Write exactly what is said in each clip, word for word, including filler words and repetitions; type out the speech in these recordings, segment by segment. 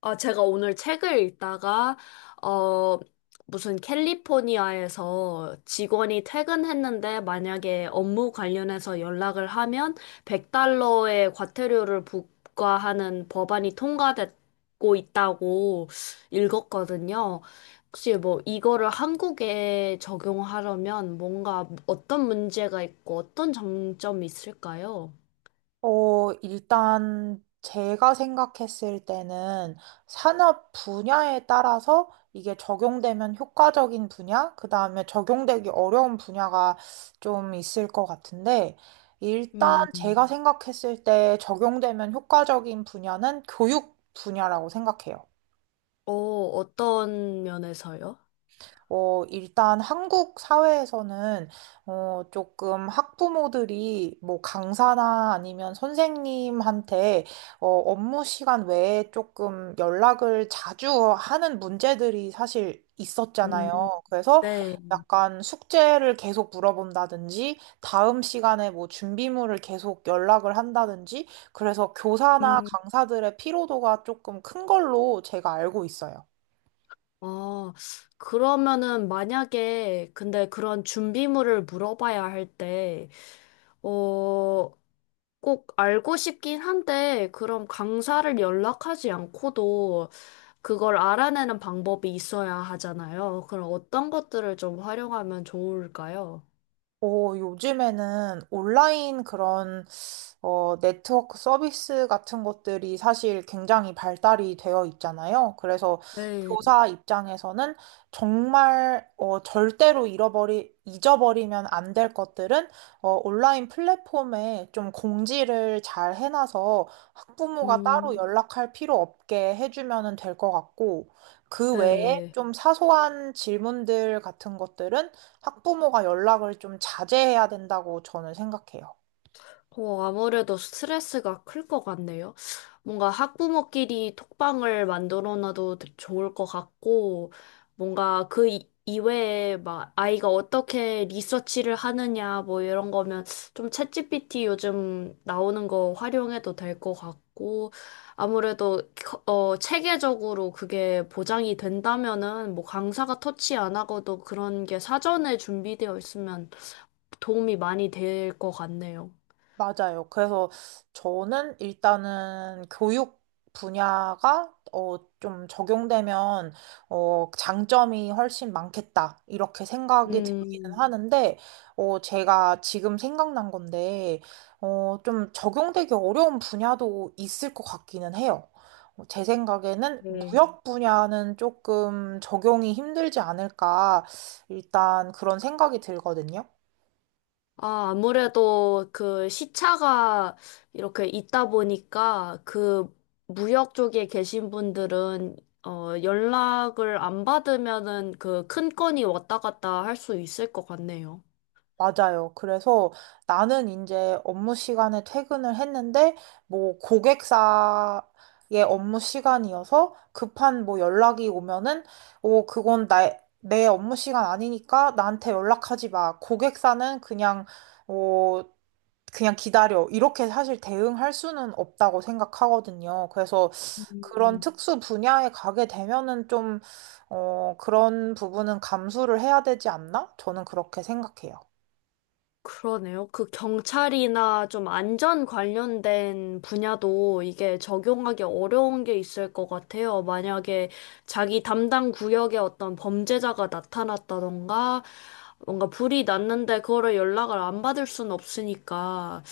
아, 제가 오늘 책을 읽다가, 어, 무슨 캘리포니아에서 직원이 퇴근했는데 만약에 업무 관련해서 연락을 하면 백 달러의 과태료를 부과하는 법안이 통과됐고 있다고 읽었거든요. 혹시 뭐 이거를 한국에 적용하려면 뭔가 어떤 문제가 있고 어떤 장점이 있을까요? 어, 일단 제가 생각했을 때는 산업 분야에 따라서 이게 적용되면 효과적인 분야, 그다음에 적용되기 어려운 분야가 좀 있을 것 같은데, 일단 음, 제가 생각했을 때 적용되면 효과적인 분야는 교육 분야라고 생각해요. 어, 어떤 면에서요? 어, 일단 한국 사회에서는, 어, 조금 학부모들이 뭐 강사나 아니면 선생님한테, 어, 업무 시간 외에 조금 연락을 자주 하는 문제들이 사실 음, 있었잖아요. 그래서 네. 약간 숙제를 계속 물어본다든지, 다음 시간에 뭐 준비물을 계속 연락을 한다든지, 그래서 교사나 음, 강사들의 피로도가 조금 큰 걸로 제가 알고 있어요. 아, 그러면은 만약에 근데 그런 준비물을 물어봐야 할 때, 어, 꼭 알고 싶긴 한데, 그럼 강사를 연락하지 않고도 그걸 알아내는 방법이 있어야 하잖아요. 그럼 어떤 것들을 좀 활용하면 좋을까요? 어, 요즘에는 온라인 그런 어, 네트워크 서비스 같은 것들이 사실 굉장히 발달이 되어 있잖아요. 그래서 네, 교사 입장에서는 정말 어, 절대로 잃어버리, 잊어버리면 안 될 것들은 어, 온라인 플랫폼에 좀 공지를 잘 해놔서 학부모가 따로 음, 연락할 필요 없게 해주면 될 것 같고, 그 외에 네. 좀 사소한 질문들 같은 것들은 학부모가 연락을 좀 자제해야 된다고 저는 생각해요. 어, 아무래도 스트레스가 클 것 같네요. 뭔가 학부모끼리 톡방을 만들어 놔도 되- 좋을 것 같고, 뭔가 그 이- 이외에 막 아이가 어떻게 리서치를 하느냐, 뭐 이런 거면 좀 챗지피티 요즘 나오는 거 활용해도 될 것 같고, 아무래도 겨- 어, 체계적으로 그게 보장이 된다면은 뭐 강사가 터치 안 하고도 그런 게 사전에 준비되어 있으면 도움이 많이 될 것 같네요. 맞아요. 그래서 저는 일단은 교육 분야가 어, 좀 적용되면 어, 장점이 훨씬 많겠다. 이렇게 생각이 들기는 음, 하는데 어, 제가 지금 생각난 건데 어, 좀 적용되기 어려운 분야도 있을 것 같기는 해요. 어, 제 생각에는 네. 무역 분야는 조금 적용이 힘들지 않을까 일단 그런 생각이 들거든요. 아, 아무래도 그 시차가 이렇게 있다 보니까 그 무역 쪽에 계신 분들은 어, 연락을 안 받으면은 그 큰 건이 왔다 갔다 할 수 있을 것 같네요. 맞아요. 그래서 나는 이제 업무 시간에 퇴근을 했는데, 뭐, 고객사의 업무 시간이어서 급한 뭐 연락이 오면은, 어, 그건 나, 내 업무 시간 아니니까 나한테 연락하지 마. 고객사는 그냥, 어, 그냥 기다려. 이렇게 사실 대응할 수는 없다고 생각하거든요. 그래서 그런 특수 분야에 가게 되면은 좀, 어, 그런 부분은 감수를 해야 되지 않나? 저는 그렇게 생각해요. 그러네요. 그 경찰이나 좀 안전 관련된 분야도 이게 적용하기 어려운 게 있을 것 같아요. 만약에 자기 담당 구역에 어떤 범죄자가 나타났다던가 뭔가 불이 났는데 그거를 연락을 안 받을 순 없으니까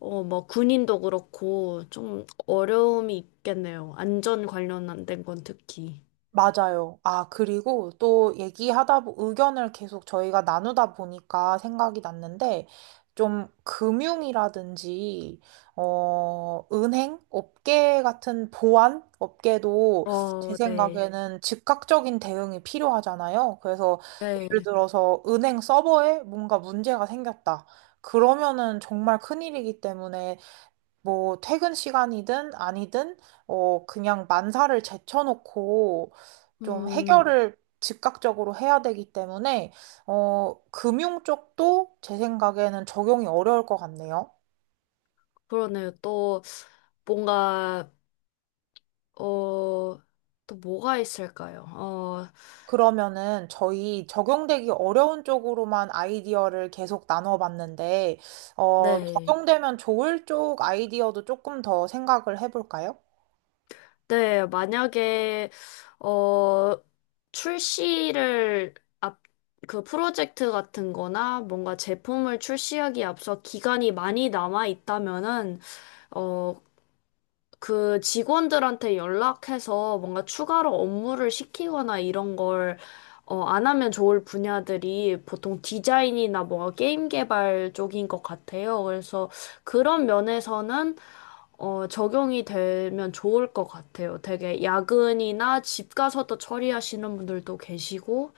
어, 뭐 군인도 그렇고 좀 어려움이 있겠네요. 안전 관련된 건 특히. 맞아요. 아, 그리고 또 얘기하다, 보- 의견을 계속 저희가 나누다 보니까 생각이 났는데, 좀 금융이라든지, 어, 은행, 업계 같은 보안 업계도 제 어, 네. 생각에는 즉각적인 대응이 필요하잖아요. 그래서 예를 네. 들어서 은행 서버에 뭔가 문제가 생겼다. 그러면은 정말 큰일이기 때문에 뭐 퇴근 시간이든 아니든 어 그냥 만사를 제쳐놓고 좀 음, 해결을 즉각적으로 해야 되기 때문에 어 금융 쪽도 제 생각에는 적용이 어려울 것 같네요. 그러네요. 또 뭔가 어, 또 뭐가 있을까요? 어, 그러면은 저희 적용되기 어려운 쪽으로만 아이디어를 계속 나눠봤는데 어 네. 적용되면 좋을 쪽 아이디어도 조금 더 생각을 해볼까요? 네, 만약에, 어, 출시를 앞, 그 프로젝트 같은 거나 뭔가 제품을 출시하기 앞서 기간이 많이 남아 있다면은, 어, 그 직원들한테 연락해서 뭔가 추가로 업무를 시키거나 이런 걸, 어, 안 하면 좋을 분야들이 보통 디자인이나 뭔가 게임 개발 쪽인 것 같아요. 그래서 그런 면에서는, 어, 적용이 되면 좋을 것 같아요. 되게 야근이나 집 가서도 처리하시는 분들도 계시고,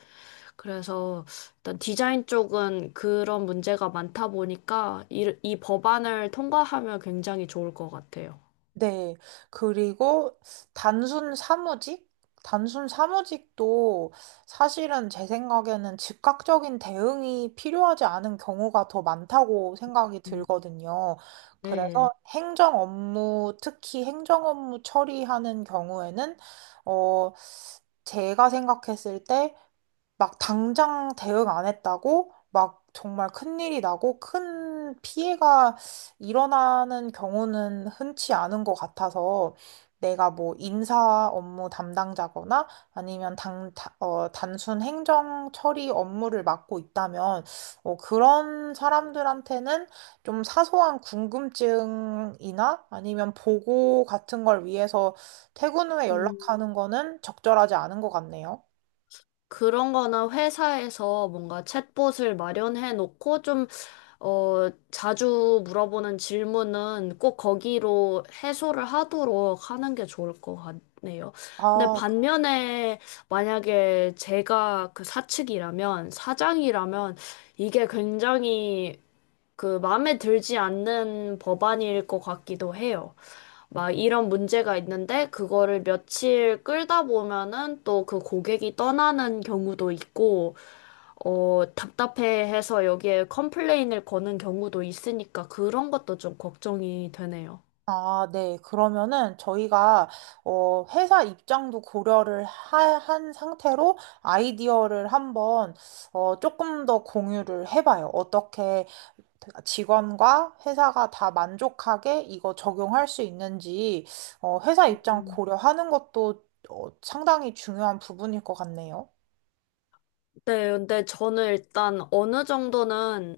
그래서 일단 디자인 쪽은 그런 문제가 많다 보니까 이, 이 법안을 통과하면 굉장히 좋을 것 같아요. 네. 그리고 단순 사무직? 단순 사무직도 사실은 제 생각에는 즉각적인 대응이 필요하지 않은 경우가 더 많다고 생각이 들거든요. 네. 그래서 행정 업무, 특히 행정 업무 처리하는 경우에는, 어, 제가 생각했을 때 막 당장 대응 안 했다고 막 정말 큰일이 나고 큰 피해가 일어나는 경우는 흔치 않은 것 같아서 내가 뭐 인사 업무 담당자거나 아니면 당, 다- 어, 단순 행정 처리 업무를 맡고 있다면 어, 그런 사람들한테는 좀 사소한 궁금증이나 아니면 보고 같은 걸 위해서 퇴근 후에 음, 연락하는 거는 적절하지 않은 것 같네요. 그런 거는 회사에서 뭔가 챗봇을 마련해 놓고 좀, 어, 자주 물어보는 질문은 꼭 거기로 해소를 하도록 하는 게 좋을 것 같네요. 근데 아, 반면에 만약에 제가 그 사측이라면, 사장이라면 이게 굉장히 그 마음에 들지 않는 법안일 것 같기도 해요. 막 이런 문제가 있는데 그거를 며칠 끌다 보면은 또 그 고객이 떠나는 경우도 있고 어 답답해해서 여기에 컴플레인을 거는 경우도 있으니까 그런 것도 좀 걱정이 되네요. 아, 네. 그러면은 저희가 어, 회사 입장도 고려를 하- 한 상태로 아이디어를 한번 어, 조금 더 공유를 해봐요. 어떻게 직원과 회사가 다 만족하게 이거 적용할 수 있는지 어, 회사 입장 음. 고려하는 것도 어, 상당히 중요한 부분일 것 같네요. 네, 근데 저는 일단 어느 정도는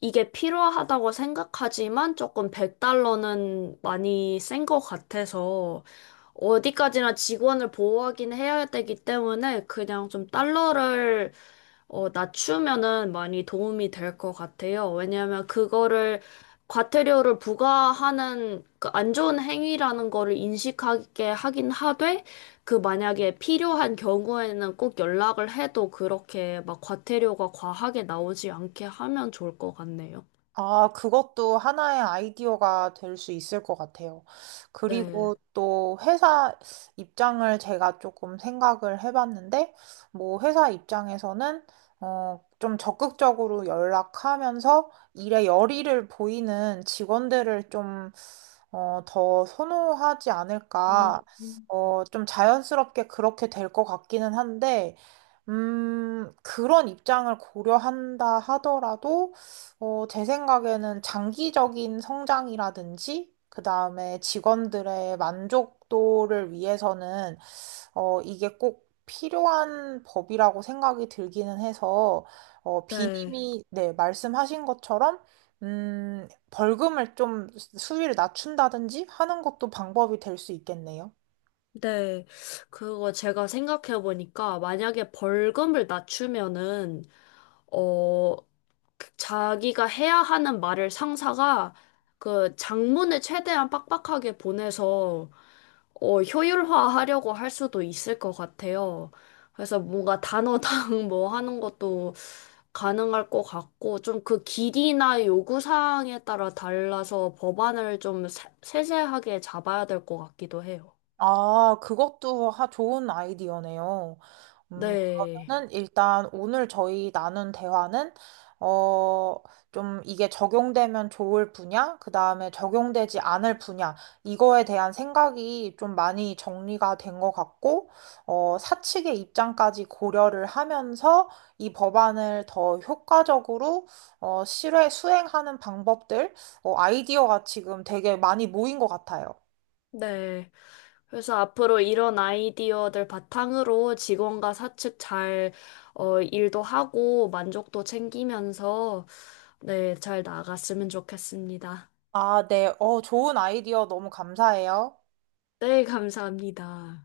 이게 필요하다고 생각하지만 조금 백 달러는 많이 센 것 같아서 어디까지나 직원을 보호하긴 해야 되기 때문에 그냥 좀 달러를 어, 낮추면은 많이 도움이 될 것 같아요. 왜냐하면 그거를 과태료를 부과하는 그 안 좋은 행위라는 거를 인식하게 하긴 하되 그 만약에 필요한 경우에는 꼭 연락을 해도 그렇게 막 과태료가 과하게 나오지 않게 하면 좋을 것 같네요. 아, 그것도 하나의 아이디어가 될 수 있을 것 같아요. 네. 그리고 또 회사 입장을 제가 조금 생각을 해봤는데, 뭐 회사 입장에서는 어, 좀 적극적으로 연락하면서 일에 열의를 보이는 직원들을 좀 어, 더 선호하지 음, 않을까. 음. 어, 좀 자연스럽게 그렇게 될 것 같기는 한데, 음, 그런 입장을 고려한다 하더라도 어, 제 생각에는 장기적인 성장이라든지, 그 다음에 직원들의 만족도를 위해서는, 어, 이게 꼭 필요한 법이라고 생각이 들기는 해서, 어, 네, 비님이, 네, 말씀하신 것처럼, 음, 벌금을 좀 수위를 낮춘다든지 하는 것도 방법이 될 수 있겠네요. 네. 그거 제가 생각해 보니까 만약에 벌금을 낮추면은 어, 그 자기가 해야 하는 말을 상사가 그 장문을 최대한 빡빡하게 보내서 어, 효율화하려고 할 수도 있을 것 같아요. 그래서 뭔가 단어당 뭐 하는 것도 가능할 것 같고 좀 그 길이나 요구사항에 따라 달라서 법안을 좀 세- 세세하게 잡아야 될 것 같기도 해요. 아, 그것도 하- 좋은 아이디어네요. 음, 네. 그러면은 일단 오늘 저희 나눈 대화는, 어, 좀 이게 적용되면 좋을 분야, 그 다음에 적용되지 않을 분야, 이거에 대한 생각이 좀 많이 정리가 된 것 같고, 어, 사측의 입장까지 고려를 하면서 이 법안을 더 효과적으로, 어, 실외, 수행하는 방법들, 어, 아이디어가 지금 되게 많이 모인 것 같아요. 네. 그래서 앞으로 이런 아이디어들 바탕으로 직원과 사측 잘, 어, 일도 하고 만족도 챙기면서, 네, 잘 나갔으면 좋겠습니다. 아, 네. 어, 좋은 아이디어 너무 감사해요. 네, 감사합니다.